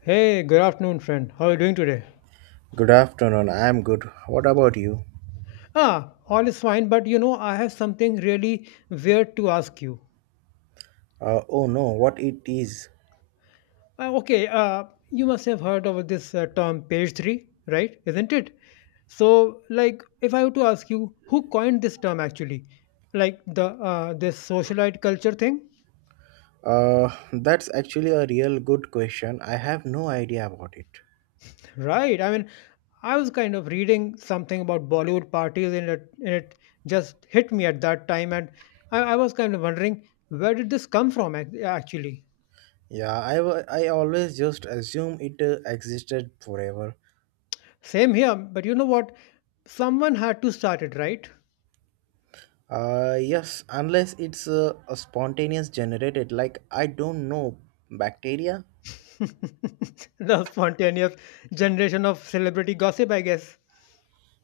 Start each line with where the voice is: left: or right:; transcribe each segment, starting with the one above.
left: Hey, good afternoon, friend. How are you doing today?
right: Good afternoon. I'm good. What about you?
left: Ah, all is fine, but you know, I have something really weird to ask you.
right: Oh no, what it is?
left: Uh, okay, uh, you must have heard of this term page three, right? Isn't it? So, like, if I were to ask you, who coined this term actually? Like the this socialite culture thing,
right: That's actually a real good question. I have no idea about it.
left: right? I mean, I was kind of reading something about Bollywood parties, and it just hit me at that time, and I was kind of wondering where did this come from actually.
right: Yeah, I always just assume it existed forever.
left: Same here, but you know what? Someone had to start it, right?
right: Yes, unless it's a spontaneous generated, like I don't know, bacteria?
left: The spontaneous generation of celebrity gossip, I guess.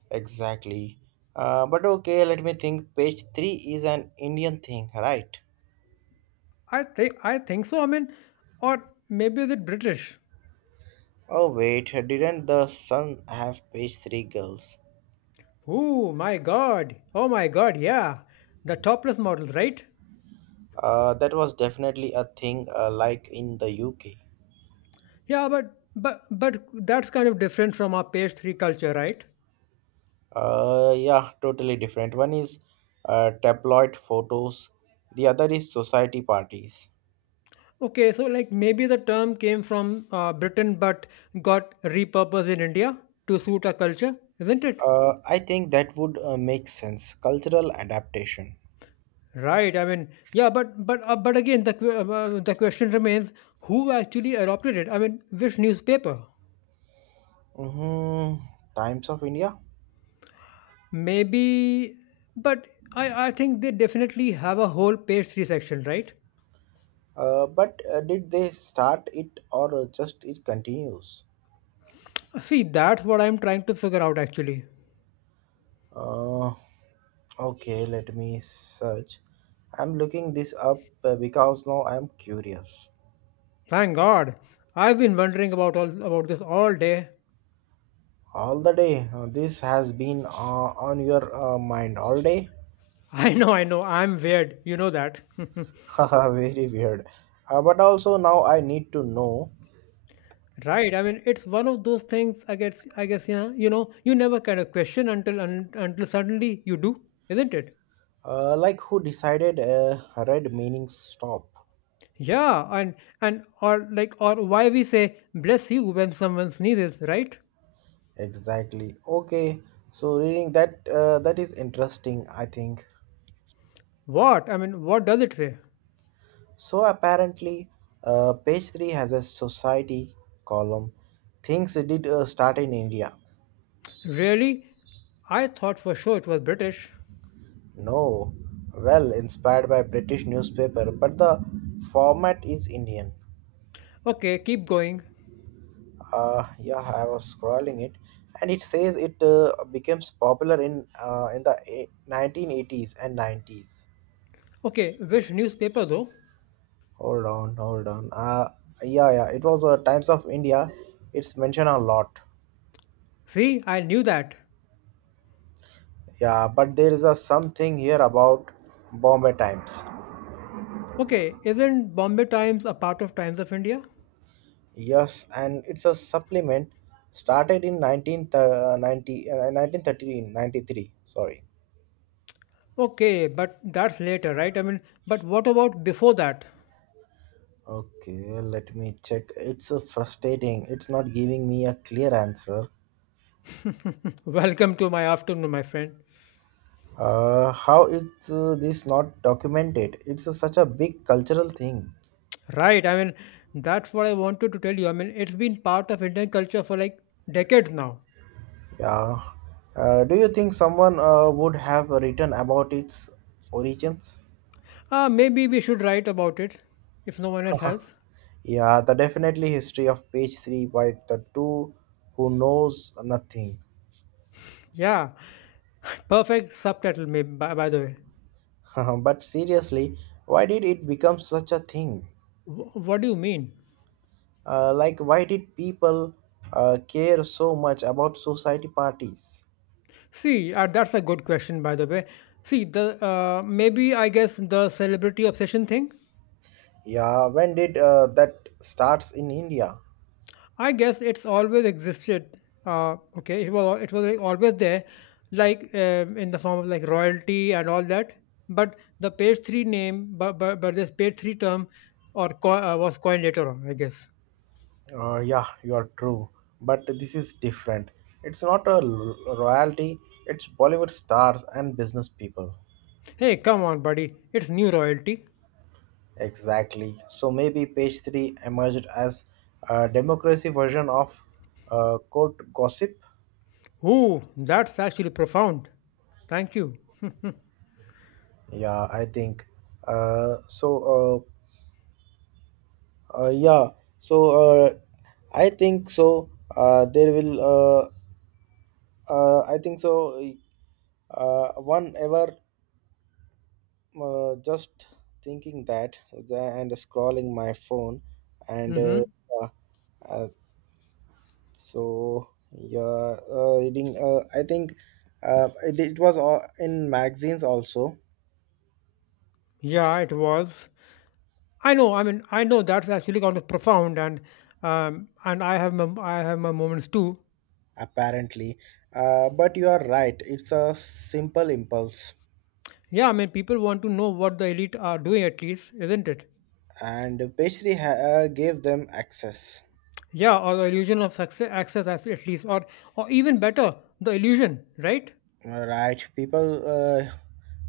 right: Exactly. But okay, let me think. Page 3 is an Indian thing, right?
left: I think so. I mean, or maybe is it British?
right: Oh wait, didn't the Sun have page 3 girls?
left: Oh my god! Oh my god! Yeah, the topless models, right?
right: That was definitely a thing like in the UK.
left: Yeah, but that's kind of different from our page three culture, right?
right: Yeah, totally different. One is tabloid photos, the other is society parties.
left: Okay, so like maybe the term came from Britain but got repurposed in India to suit our culture, isn't it?
right: I think that would make sense. Cultural adaptation.
left: Right. I mean, yeah, but again, the question remains: who actually adopted it? I mean, which newspaper?
right: Mm-hmm. Times of India.
left: Maybe, but I think they definitely have a whole page three section, right?
right: But did they start it or just it continues?
left: See, that's what I'm trying to figure out actually.
right: Uh, okay, let me search. I'm looking this up because now I'm curious.
left: Thank God, I've been wondering about all about this all day.
right: All the day. This has been on your mind all day.
left: I know, I'm weird. You know that,
right: Haha, very weird. But also now I need to know,
left: right? I mean, it's one of those things. I guess yeah, you know, you never kind of question until suddenly you do, isn't it?
right: like who decided red meaning stop?
left: Yeah, and or like or why we say bless you when someone sneezes, right?
right: Exactly. Okay. So reading that that is interesting. I think.
left: What? I mean, what does it say?
right: So apparently, page three has a society column. Things did start in India.
left: Really? I thought for sure it was British.
right: No, well inspired by British newspaper, but the format is Indian.
left: Okay, keep going.
right: Yeah, I was scrolling it, and it says it becomes popular in the 1980s and 90s.
left: Okay, which newspaper though?
right: Hold on, hold on. Yeah, yeah, it was Times of India. It's mentioned a lot.
left: See, I knew that.
right: Yeah, but there is a something here about Bombay Times.
left: Okay, isn't Bombay Times a part of Times of India?
right: Yes, and it's a supplement started in 1990, 1913. Sorry.
left: Okay, but that's later, right? I mean, but what about before that?
right: Okay, let me check. It's frustrating. It's not giving me a clear answer.
left: Welcome to my afternoon, my friend.
right: How is this not documented? Such a big cultural thing.
left: Right. I mean, that's what I wanted to tell you. I mean, it's been part of Indian culture for like decades now.
right: Yeah. Do you think someone would have written about its origins?
left: Ah, maybe we should write about it if no one else
right: Haha.
left: has.
right: Yeah, the definitely history of page three by the two who knows nothing.
left: Yeah. Perfect subtitle, maybe, by the way.
right: But seriously, why did it become such a thing?
left: What do you mean?
right: Like, why did people care so much about society parties?
left: See, that's a good question, by the way. See, the maybe I guess the celebrity obsession thing.
right: Yeah, when did that starts in India?
left: I guess it's always existed. Okay, it was like always there, like in the form of like royalty and all that. But the page three name, but this page three term, was coined later on, I guess.
right: Yeah, you are true. But this is different. It's not royalty, it's Bollywood stars and business people.
left: Hey, come on, buddy, it's new royalty.
right: Exactly. So maybe page 3 emerged as a democracy version of court gossip.
left: Ooh, that's actually profound. Thank you.
right: Yeah, I think. Uh, so, yeah, so uh, I think so. Uh, there will, I think so. One ever. Just thinking that and scrolling my phone and
left: Hmm.
right: uh, uh, so yeah, reading, I think it was all in magazines also
left: Yeah, it was. I know. I mean, I know that's actually kind of profound, and I have my moments too.
right: apparently. But you are right, it's a simple impulse
left: Yeah, I mean, people want to know what the elite are doing, at least, isn't it?
right: and pastry gave them access,
left: Yeah, or the illusion of success, access, at least, or even better, the illusion, right?
right: right people, uh,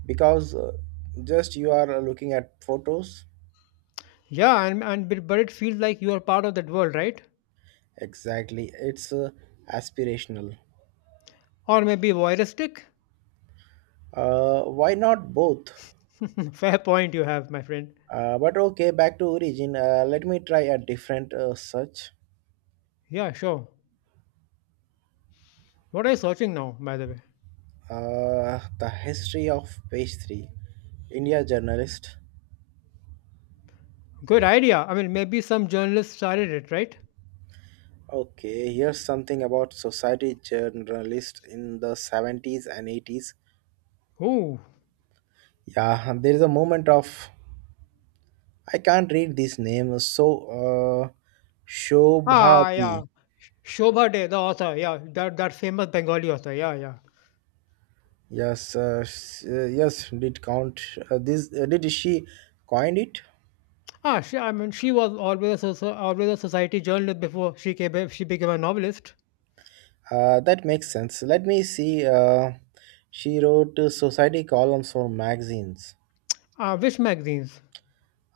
right: because just you are looking at photos.
left: Yeah, and but it feels like you are part of that world, right?
right: Exactly, it's aspirational.
left: Or maybe voyeuristic.
right: Why not both?
left: Fair point you have, my friend.
right: But okay, back to origin. Let me try a different search.
left: Yeah, sure. What are you searching now, by the way?
right: The history of page three. India journalist.
left: Good idea. I mean, maybe some journalist started it, right?
right: Okay, here's something about society journalist in the 70s and 80s.
left: Who?
right: Yeah, there is a moment of I can't read this name. So, uh,
left: Ah,
right: Shobhati.
left: yeah. Shobha Day, the author. Yeah, that that famous Bengali author. Yeah, yeah.
right: Yes, did count this? Did she coined it?
left: Ah, she, I mean, she was always a, always a society journalist before she became a novelist.
right: That makes sense. Let me see. She wrote society columns for magazines.
left: Which magazines?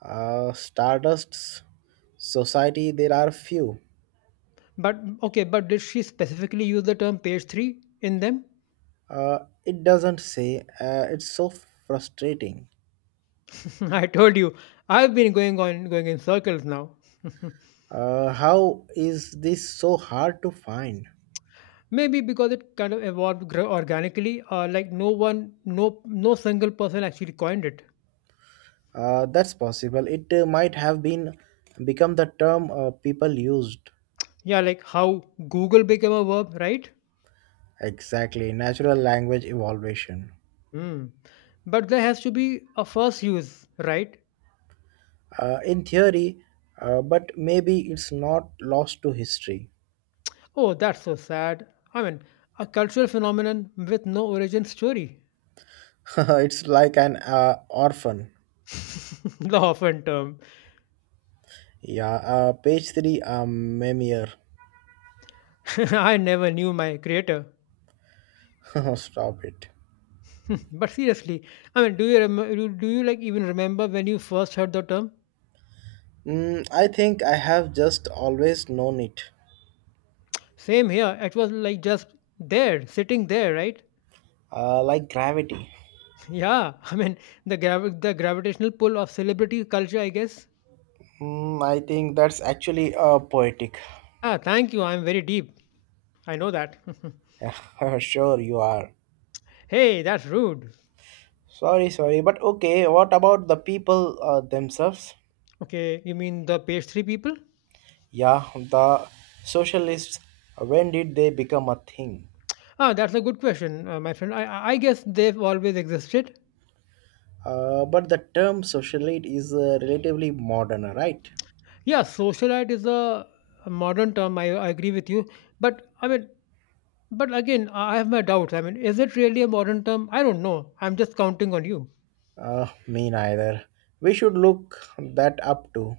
right: Stardust's society, there are few.
left: But okay, but did she specifically use the term page three in them?
right: Uh, it doesn't say. It's so frustrating.
left: I told you, I've been going in circles now.
right: How is this so hard to find?
left: Maybe because it kind of evolved organically, like no one, no, no single person actually coined it.
right: That's possible. It might have been become the term people used.
left: Yeah, like how Google became a verb, right?
right: Exactly. Natural language evolution.
left: Hmm. But there has to be a first use, right?
right: In theory, but maybe it's not lost to history.
left: Oh, that's so sad. I mean, a cultural phenomenon with no origin story.
right: It's like an orphan.
left: The often term.
right: Yeah, page 3, Memir.
left: I never knew my creator.
right: Stop it.
left: But seriously, I mean, do you like even remember when you first heard the term?
right: Mm, I think I have just always known it.
left: Same here. It was like just there, sitting there, right?
right: Like gravity.
left: Yeah. I mean, the gravitational pull of celebrity culture, I guess.
right: Mm, I think that's actually poetic.
left: Ah, thank you. I'm very deep. I know that.
right: Sure, you are.
left: Hey, that's rude.
right: Sorry, sorry, but okay, what about the people themselves?
left: Okay, you mean the page three people?
right: Yeah, the socialists, when did they become a thing?
left: Ah, that's a good question, my friend. I guess they've always existed.
right: But the term socialite is relatively modern, right?
left: Yeah, socialite is a modern term. I agree with you, but I mean, but again, I have my doubts. I mean, is it really a modern term? I don't know. I'm just counting on you.
right: Me neither. We should look that up to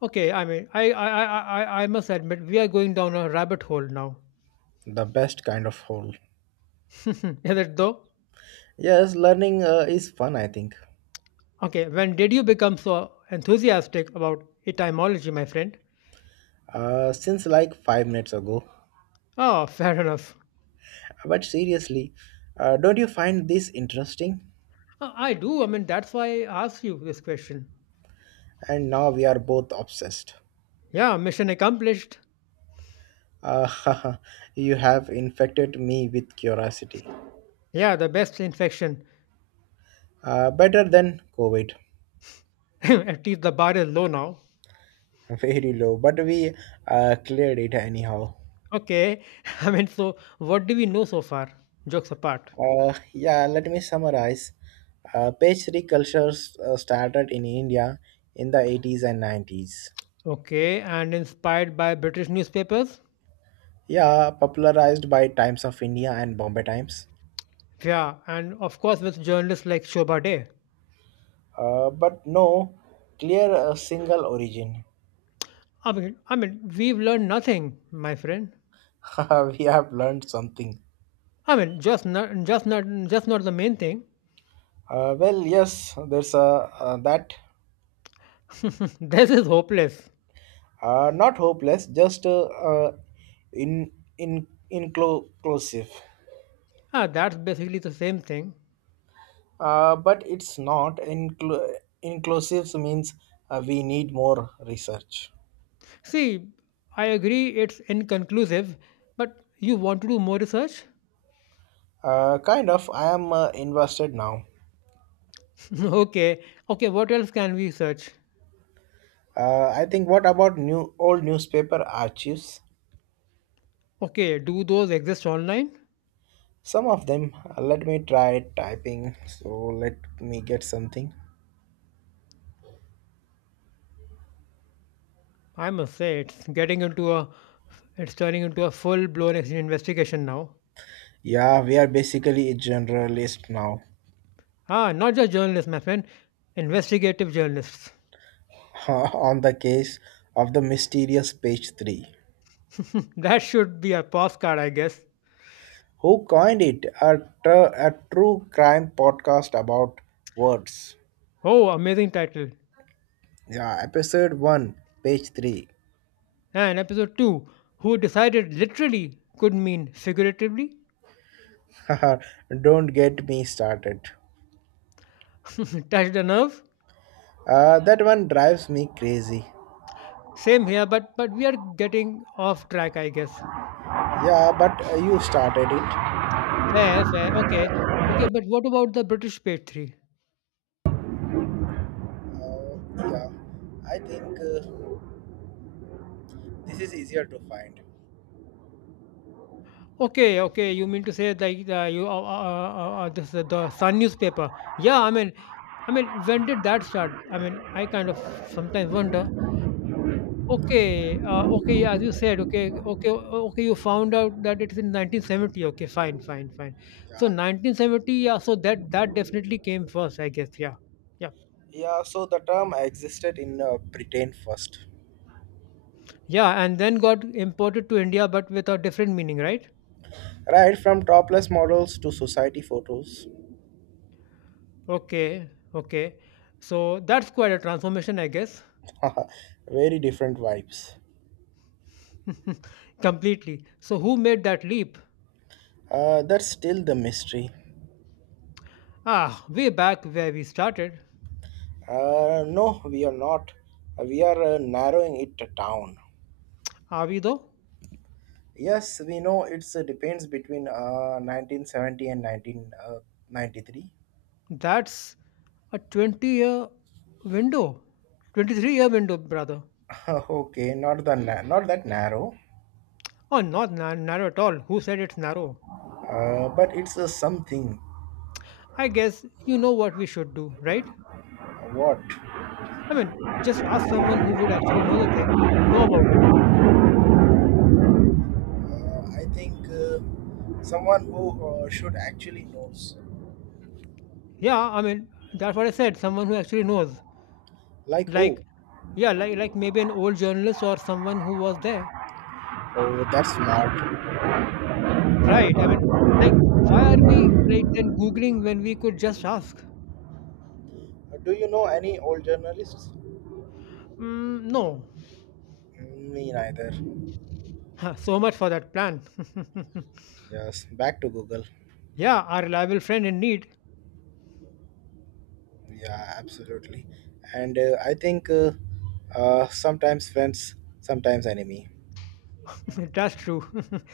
left: Okay, I mean, I must admit we are going down a rabbit hole now.
right: the best kind of whole.
left: Is it though?
right: Yes, learning is fun, I think,
left: Okay, when did you become so enthusiastic about etymology, my friend?
right: since like 5 minutes ago.
left: Ah, fair enough.
right: But seriously, don't you find this interesting?
left: I do. I mean, that's why I asked you this question.
right: And now we are both obsessed.
left: Yeah, mission accomplished.
right: Uh, you have infected me with curiosity.
left: Yeah, the best infection.
right: Better than COVID.
left: At least the bar is low now.
right: Very low, but we cleared it anyhow.
left: Okay, I mean, so what do we know so far? Jokes apart.
right: Yeah, let me summarize. Page three cultures started in India in the 80s and 90s.
left: Okay, and inspired by British newspapers?
right: Yeah, popularized by Times of India and Bombay Times.
left: Yeah, and of course with journalists like Shobha Day.
right: But no clear single origin.
left: I mean, we've learned nothing, my friend.
right: We have learned something.
left: I mean, just not the main thing.
right: Well, yes, there's a that.
left: This is hopeless.
right: Not hopeless, just in in inclusive.
left: Ah, that's basically the same thing.
right: But it's not inclusive means we need more research.
left: See, I agree it's inconclusive, but you want to do more research?
right: Kind of, I am invested now.
left: Okay. Okay, what else can we search?
right: I think what about new old newspaper archives?
left: Okay, do those exist online?
right: Some of them. Let me try typing. So let me get something.
left: I must say it's getting into a it's turning into a full-blown investigation now.
right: Yeah, we are basically a generalist now.
left: Ah, not just journalists, my friend, investigative journalists.
right: On the case of the mysterious page three,
left: That should be a postcard, I guess.
right: who coined it? A true crime podcast about words.
left: Oh, amazing title.
right: Yeah, episode 1, page 3.
left: And episode 2, who decided literally could mean figuratively?
right: Don't get me started.
left: Touched a nerve?
right: That one drives me crazy.
left: Same here, but we are getting off track, I guess.
right: Yeah, but you started it.
left: Fair, fair. Okay. Okay, but what about the British page 3?
right: Yeah, I think this is easier to find.
left: Okay, okay. You mean to say like you this the Sun newspaper? Yeah, I mean, when did that start? I mean, I kind of sometimes wonder. Okay. Yeah, as you said, okay. You found out that it's in 1970. Okay, fine, fine, fine. So
right: Yeah.
left: 1970. Yeah. So that that definitely came first, I guess. Yeah, yeah,
right: Yeah, so the term existed in Britain first.
left: yeah. And then got imported to India, but with a different meaning, right?
right: Right from topless models to society photos.
left: Okay, okay. So that's quite a transformation, I guess.
right: Very different vibes.
left: Completely. So, who made that leap?
right: That's still the mystery.
left: Ah, way back where we started.
right: No, we are not. We are narrowing it down.
left: Are we though?
right: Yes, we know it's depends between 1970 and 1993.
left: That's a 20-year window. 23-year window, brother.
right: Okay, not the na- not that narrow,
left: Oh, not na- narrow at all. Who said it's narrow?
right: but it's something.
left: I guess you know what we should do, right?
right: What?
left: I mean, just ask someone who would actually know know about it.
right: I think someone who should actually knows.
left: Yeah, I mean, that's what I said. Someone who actually knows.
right: Like
left: Like,
right: who?
left: yeah, like maybe an old journalist or someone who was there.
right: Oh, that's smart.
left: Right. I mean, like, why are we like then Googling when we could just ask?
right: Do you know any old journalists?
left: Mm, no.
right: Mm, me neither.
left: Huh, so much for that plan.
right: Yes, back to Google.
left: Yeah, our reliable friend in need.
right: Yeah, absolutely. And I think sometimes friends, sometimes enemy.
left: That's true.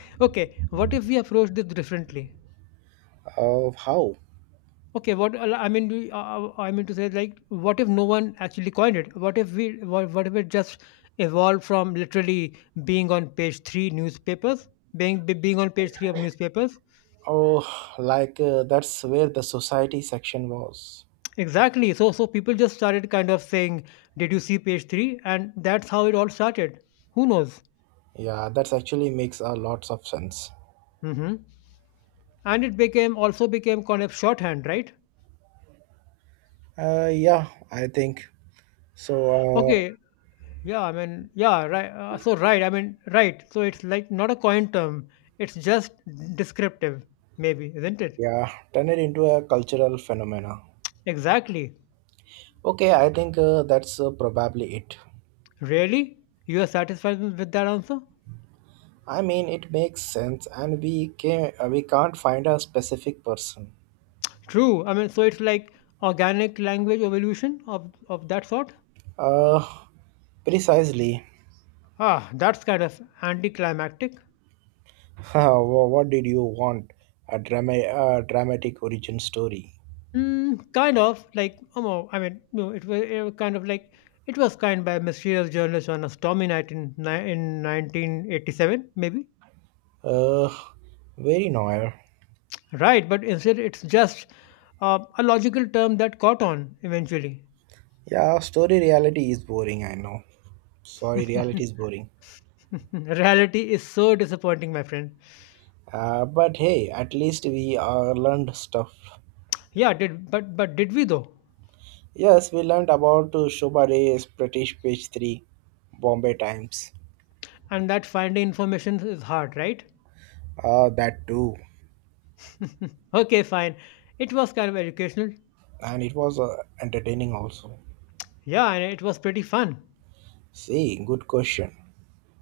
left: Okay, what if we approach this differently?
right: Of how?
left: Okay, what I mean, I mean to say, like, what if no one actually coined it? What if it just evolved from literally being on page three newspapers, being on page three of newspapers.
right: Oh, like that's where the society section was.
left: Exactly. So so people just started kind of saying, "Did you see page 3?" and that's how it all started. Who knows?
right: Yeah, that actually makes a lots of sense.
left: Hmm. And it became also became kind of shorthand, right?
right: Yeah, I think so. Uh,
left: Okay. Yeah. I mean, yeah. Right. Right. So it's like not a coin term. It's just descriptive, maybe, isn't it?
right: yeah, turn it into a cultural phenomena.
left: Exactly.
right: Okay, I think that's probably it.
left: Really? You are satisfied with that answer?
right: I mean, it makes sense, and we can't find a specific person.
left: True. I mean, so it's like organic language evolution of that sort.
right: Uh, Precisely.
left: Ah, that's kind of anticlimactic.
right: What did you want? A drama, a dramatic origin story.
left: Mm, kind of like I mean, no, it was kind of like it was kind by a mysterious journalist on a stormy night in 1987, maybe
right: Uh, Very noir.
left: right. But instead, it's just a logical term that caught on eventually.
right: Yeah, story reality is boring, I know. Sorry, reality is boring.
left: Reality is so disappointing, my friend.
right: But hey, at least we learned stuff.
left: Yeah, did but did we though?
right: Yes, we learned about Shobha Ray's British page 3, Bombay Times.
left: And that finding information is hard, right?
right: That too.
left: Okay, fine. It was kind of educational.
right: And it was entertaining also.
left: Yeah, and it was pretty fun.
right: See, good question.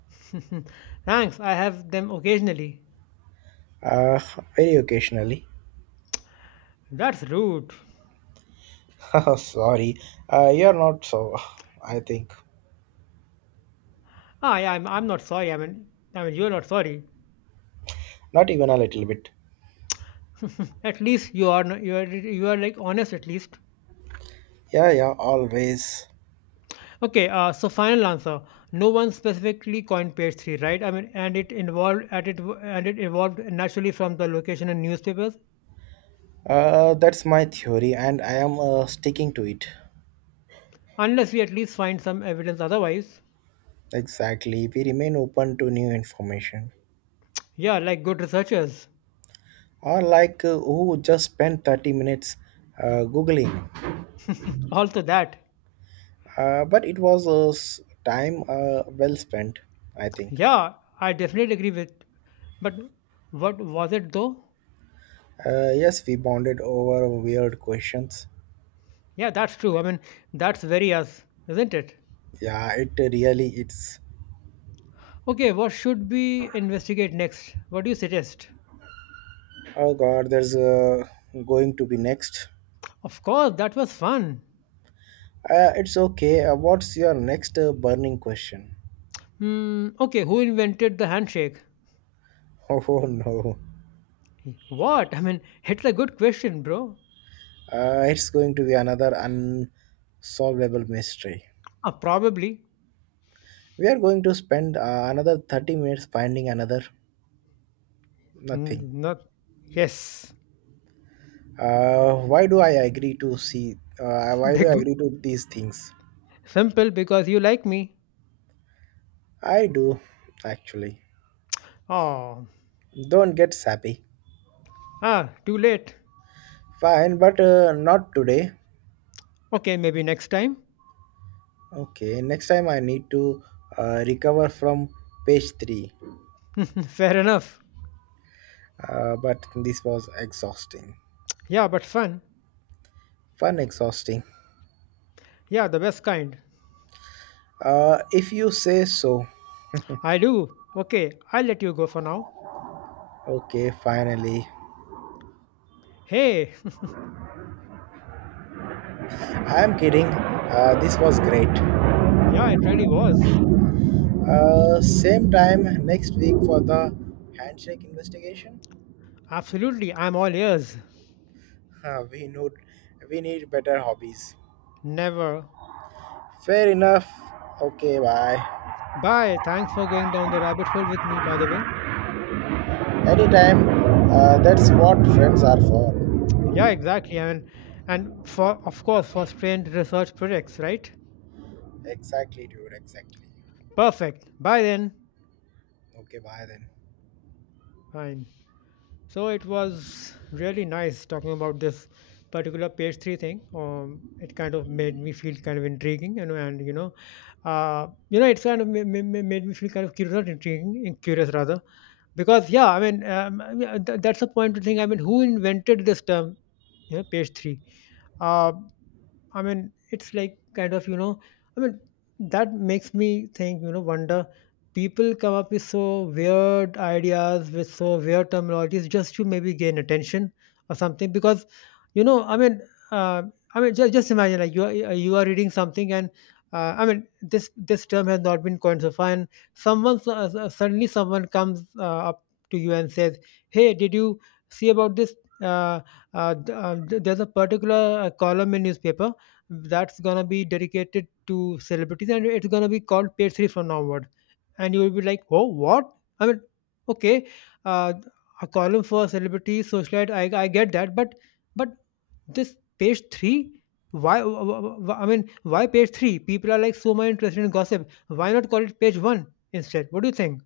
left: Thanks. I have them occasionally.
right: Uh, Very occasionally.
left: That's rude.
right: Sorry, you're not so, I think.
left: Ah, yeah, I'm not sorry. I mean, you're not sorry.
right: Not even a little bit.
left: At least you are. You are. You are like honest. At least.
right: Yeah, yeah, always.
left: Okay. So final answer. No one specifically coined page three, right? I mean, and it involved at it and it evolved naturally from the location in newspapers,
right: That's my theory, and I am sticking to it.
left: unless we at least find some evidence otherwise.
right: Exactly. We remain open to new information.
left: Yeah, like good researchers.
right: Or, like, who just spent 30 minutes Googling.
left: Also that.
right: But it was time well spent, I think.
left: Yeah, I definitely agree with. But what was it though?
right: Yes, we bonded over weird questions.
left: Yeah, that's true. I mean, that's very us, isn't it?
right: Yeah, it really it's.
left: Okay, what should we investigate next? What do you suggest?
right: Oh God, there's going to be next.
left: Of course, that was fun.
right: It's okay. What's your next burning question?
left: Hmm, okay, who invented the handshake?
right: Oh no.
left: What? I mean, it's a good question, bro.
right: It's going to be another unsolvable mystery.
left: Ah, probably.
right: We are going to spend another 30 minutes finding another
left: Mm,
right: nothing.
left: not. Yes.
right: Why do I agree to see? Why do I
left: Big.
right: agree to these things?
left: Simple because you like me.
right: I do, actually.
left: Oh.
right: Don't get sappy.
left: Ah, too late.
right: Fine, but not today.
left: Okay, maybe next time.
right: Okay, next time I need to recover from page 3.
left: Fair enough.
right: But this was exhausting.
left: Yeah, but fun.
right: Fun, exhausting.
left: Yeah, the best kind.
right: If you say so.
left: I do. Okay, I'll let you go for now.
right: Okay, finally.
left: Hey.
right: I'm kidding. This was great.
left: Yeah, it really was.
right: Same time next week for the handshake investigation.
left: Absolutely, I'm all ears.
right: Uh, we need we need better hobbies.
left: Never.
right: Fair enough. Okay, bye.
left: Bye. Thanks for going down the rabbit hole with me, by the way.
right: Anytime. That's what friends are for.
left: Yeah, exactly. I mean, and for, of course, for strained research projects, right?
right: Exactly, dude. Exactly.
left: Perfect. Bye then.
right: Okay, bye then.
left: Fine. So it was really nice talking about this particular page three thing. It kind of made me feel kind of intriguing, and it's kind of made me feel kind of curious, not intriguing, curious rather, because yeah, I mean, yeah, that's a point to think. I mean, who invented this term? यह page 3 uh, I mean, it's like kind of, I mean, that makes me think, wonder, people come up with so weird ideas with so weird terminologies just to maybe gain attention or something. Because, you know, I mean, uh, I mean, just imagine like you are reading something, and I mean, this term has not been coined so far, and suddenly someone comes up to you and says, "Hey, did you see about this, uh, there's a particular column in newspaper that's gonna be dedicated to celebrities, and it's gonna be called page three from now onward, and you will be like, oh, what? I mean, okay, uh, a column for celebrities, socialite, I get that, but but this page three, why, I mean, why page three? People are like so much interested in gossip. Why not call it page one instead? What do you think?"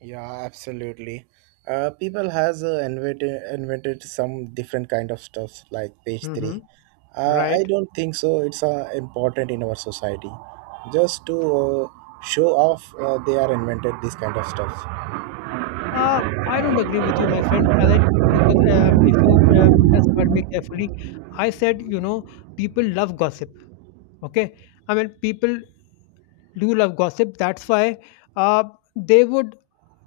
right: Yeah, absolutely. People has invented some different kind of stuffs like page
left: Mm-hmm.
right: three. I
left: Right.
right: don't think so. It's important in our society, just to show off they are invented this kind of stuff.
left: uh, I don't agree with you, my friend. As I, because if you just heard me carefully, I said, you know, people love gossip. Okay? I mean, people do love gossip. That's why uh, they would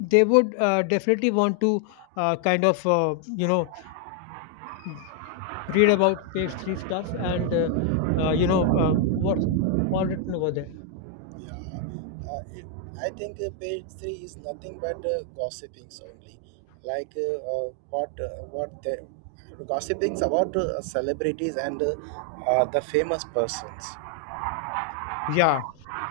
left: they would definitely want to kind of you know, read about page three stuff, and you know, what's all written over there.
right: Yeah, uh, it, I think page three is nothing but gossipings only, like what the gossipings about celebrities and the famous persons
left: Yeah,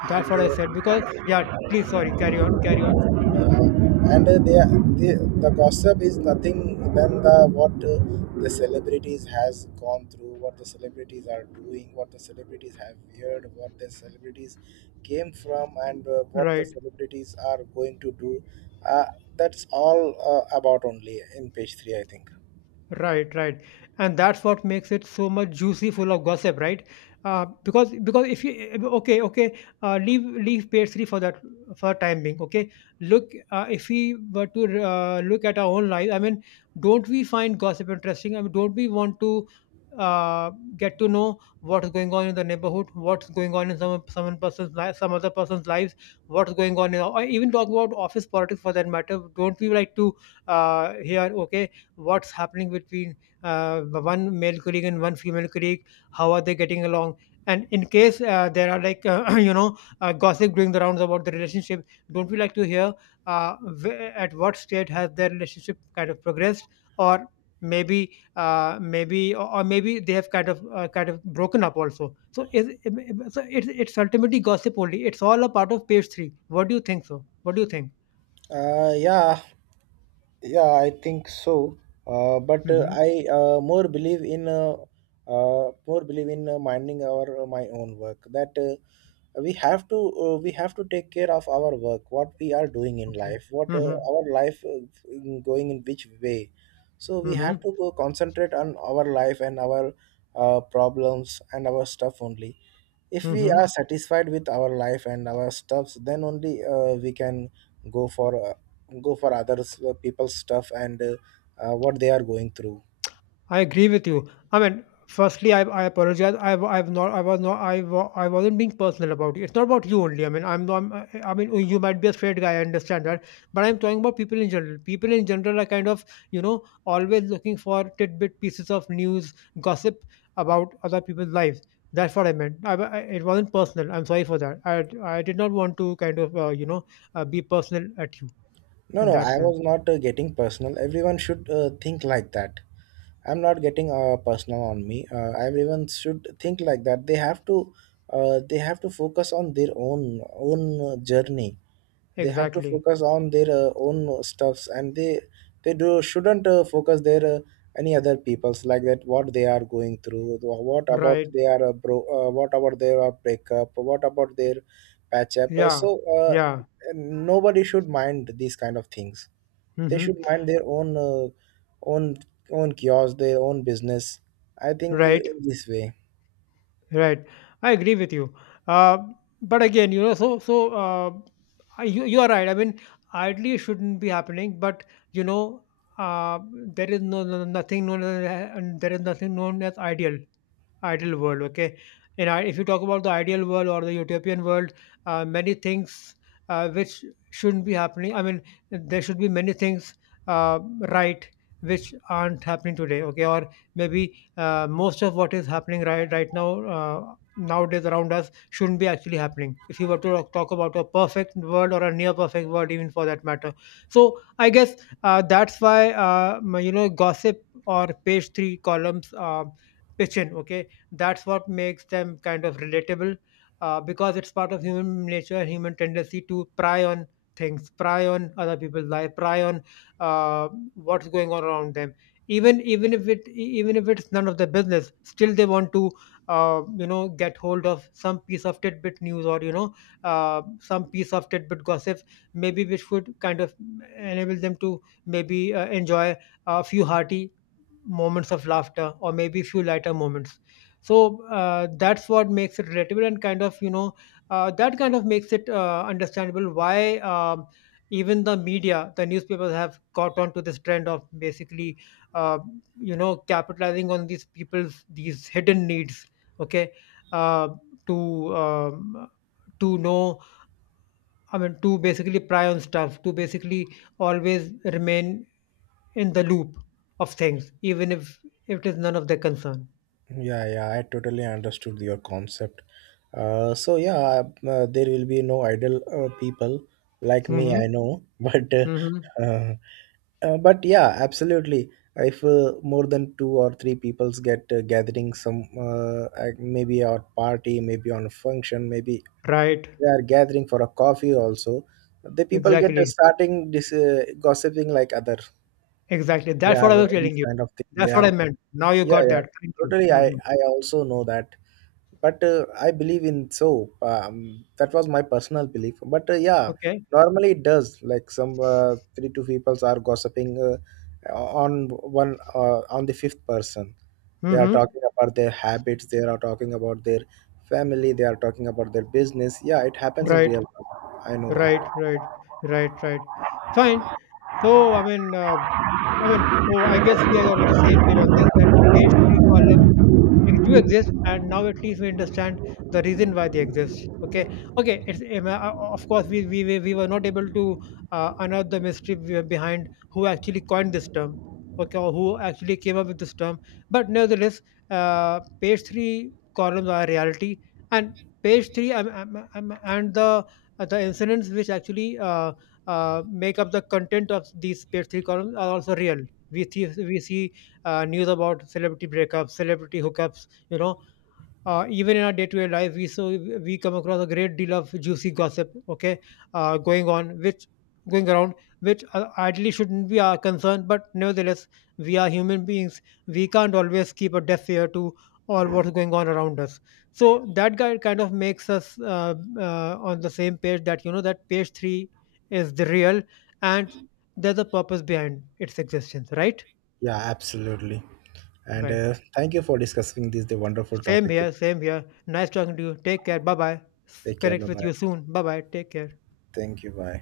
left: that's
right: and.
left: what I said.
right: Uh,
left: Because yeah, please, sorry, carry on. Mhm.
right: uh, and uh, they, the gossip is nothing than the what the celebrities has gone through, what the celebrities are doing, what the celebrities have heard, what the celebrities came from, and what the
left: Right.
right: celebrities are going to do. uh, that's all about only in page 3, I think.
left: Right, right, and that's what makes it so much juicy, full of gossip, right? Because if you, okay, okay, leave pastry for that for time being, okay. Look, if we were to look at our own life, I mean, don't we find gossip interesting? I mean, don't we want to uh, get to know what is going on in the neighborhood, what's going on in some person's life, some other person's lives, what's going on in, or even talk about office politics for that matter? Don't we like to hear, okay, what's happening between one male colleague and one female colleague, how are they getting along? And in case there are like gossip doing the rounds about the relationship, don't we like to hear uh, at what state has their relationship kind of progressed, or maybe maybe, or maybe they have kind of broken up also? so is so it's ultimately gossip only, it's all a part of page 3. What do you think, so what do you think?
right: Yeah, yeah, I think so. But
left: Mm-hmm.
right: I more believe in minding our my own work. That we have to take care of our work, what we are doing in
left: Okay.
right: life, what
left: Mm-hmm.
right: our life in going in which way. So we
left: Mm-hmm.
right: have to go concentrate on our life and our problems and our stuff only. If we
left: Mm-hmm.
right: are satisfied with our life and our stuffs, then only we can go for uh, go for others people's stuff and what they are going through.
left: I agree with you. I mean, firstly, I apologize. I've not, I was not, I, wa- I wasn't being personal about you. It's not about you only. I mean, oh, you might be a straight guy. I understand that, but I'm talking about people in general. People in general are kind of, you know, always looking for tidbit pieces of news, gossip about other people's lives. That's what I meant. It wasn't personal. I'm sorry for that. I did not want to kind of, you know, be personal at you
right: No,
left: in
right: no,
left: that
right: I
left: sense.
right: was not getting personal. Everyone should think like that. I'm not getting personal on me. Everyone should think like that. They have to focus on their own journey. They have to
left: Exactly.
right: focus on their own stuffs, and they do shouldn't focus their any other people's like that what they are going through. What about
left: Right.
right: they are bro what about their breakup, what about their patch up. So
left: Yeah.
right: uh,
left: Yeah.
right: nobody should mind these kind of things. They
left: Mm-hmm.
right: should mind their own own kiosk, their own business, I think,
left: Right.
right: in this way.
left: Right. I agree with you. Uh, but again, you know, you are right. I mean, ideally it shouldn't be happening, but you know, uh, there is no, nothing known as, and there is nothing known as ideal, ideal world, okay. And I, if you talk about the ideal world or the utopian world, many things which shouldn't be happening, I mean, there should be many things, uh, right, which aren't happening today, okay. Or maybe most of what is happening right now, nowadays around us, shouldn't be actually happening, if you were to talk about a perfect world or a near perfect world even for that matter. So I guess, that's why, you know, gossip or page 3 columns pitch in, okay. That's what makes them kind of relatable, because it's part of human nature and human tendency to pry on things, pry on other people's life, pry on uh, what's going on around them. Even if even if it's none of their business, still they want to you know, get hold of some piece of tidbit news, or you know, some piece of tidbit gossip, maybe which would kind of enable them to maybe enjoy a few hearty moments of laughter, or maybe few lighter moments. So that's what makes it relatable and kind of, you know, that kind of makes it understandable why, even the media, the newspapers have caught on to this trend of basically, uh, you know, capitalizing on these people's, these hidden needs, okay, uh, to, to know, I mean, to basically pry on stuff, to basically always remain in the loop of things, even if it is none of their concern.
right: Yeah, yeah, I totally understood your concept. So yeah, there will be no idle people like me, I
left: Hmm.
right: know,
left: Hmm.
right: uh, but yeah, absolutely. If more than two or three peoples get gathering, some maybe at party, maybe on a function, maybe
left: Right.
right: they are gathering for a coffee also. The people get
left: Exactly,
right: starting this gossiping like other.
left: exactly.
right: They
left: That's
right: are
left: what I was
right: these
left: telling you.
right: kind of thing. They
left: That's
right: are.
left: what I meant. Now you
right: Yeah,
left: got
right: yeah,
left: that. Thank you.
right: totally. I
left: Hmm.
right: I also know that, but I believe in soap, that was my personal belief, but yeah.
left: Okay.
right: Normally it does like some three two people are gossiping on the fifth person. They are
left: Hmm.
right: talking about their habits, they are talking about their family, they are talking about their business. Yeah, it happens in
left: Right,
right: real life, I know
left: right,
right: that.
left: right, right, right. Fine. So I mean, so I guess we are on the same page on this. That page three column, do exist, and now at least we understand the reason why they exist, okay. Okay, it's, of course we were not able to unearth the mystery behind who actually coined this term, okay, or who actually came up with this term, but nevertheless, page 3 columns are reality, and page 3, and the, the incidents which actually, make up the content of these page 3 columns are also real. We see we see news about celebrity breakups, celebrity hookups. You know, even in our day-to-day life, we come across a great deal of juicy gossip. Okay, uh, going on which going around which ideally shouldn't be our concern, but nevertheless, we are human beings. We can't always keep a deaf ear to all what's going on around us. So that guy kind of makes us on the same page, that you know, that page three is the real, and there's a purpose behind its existence, right?
right: Yeah, absolutely. And
left: Right.
right: thank you for discussing this the wonderful
left: Same
right: topic.
left: here, same here. Nice talking to you. Take care. Bye bye.
right: Take care, bye
left: Connect with
right: bye.
left: you soon. Bye bye. Take care.
right: Thank you. Bye.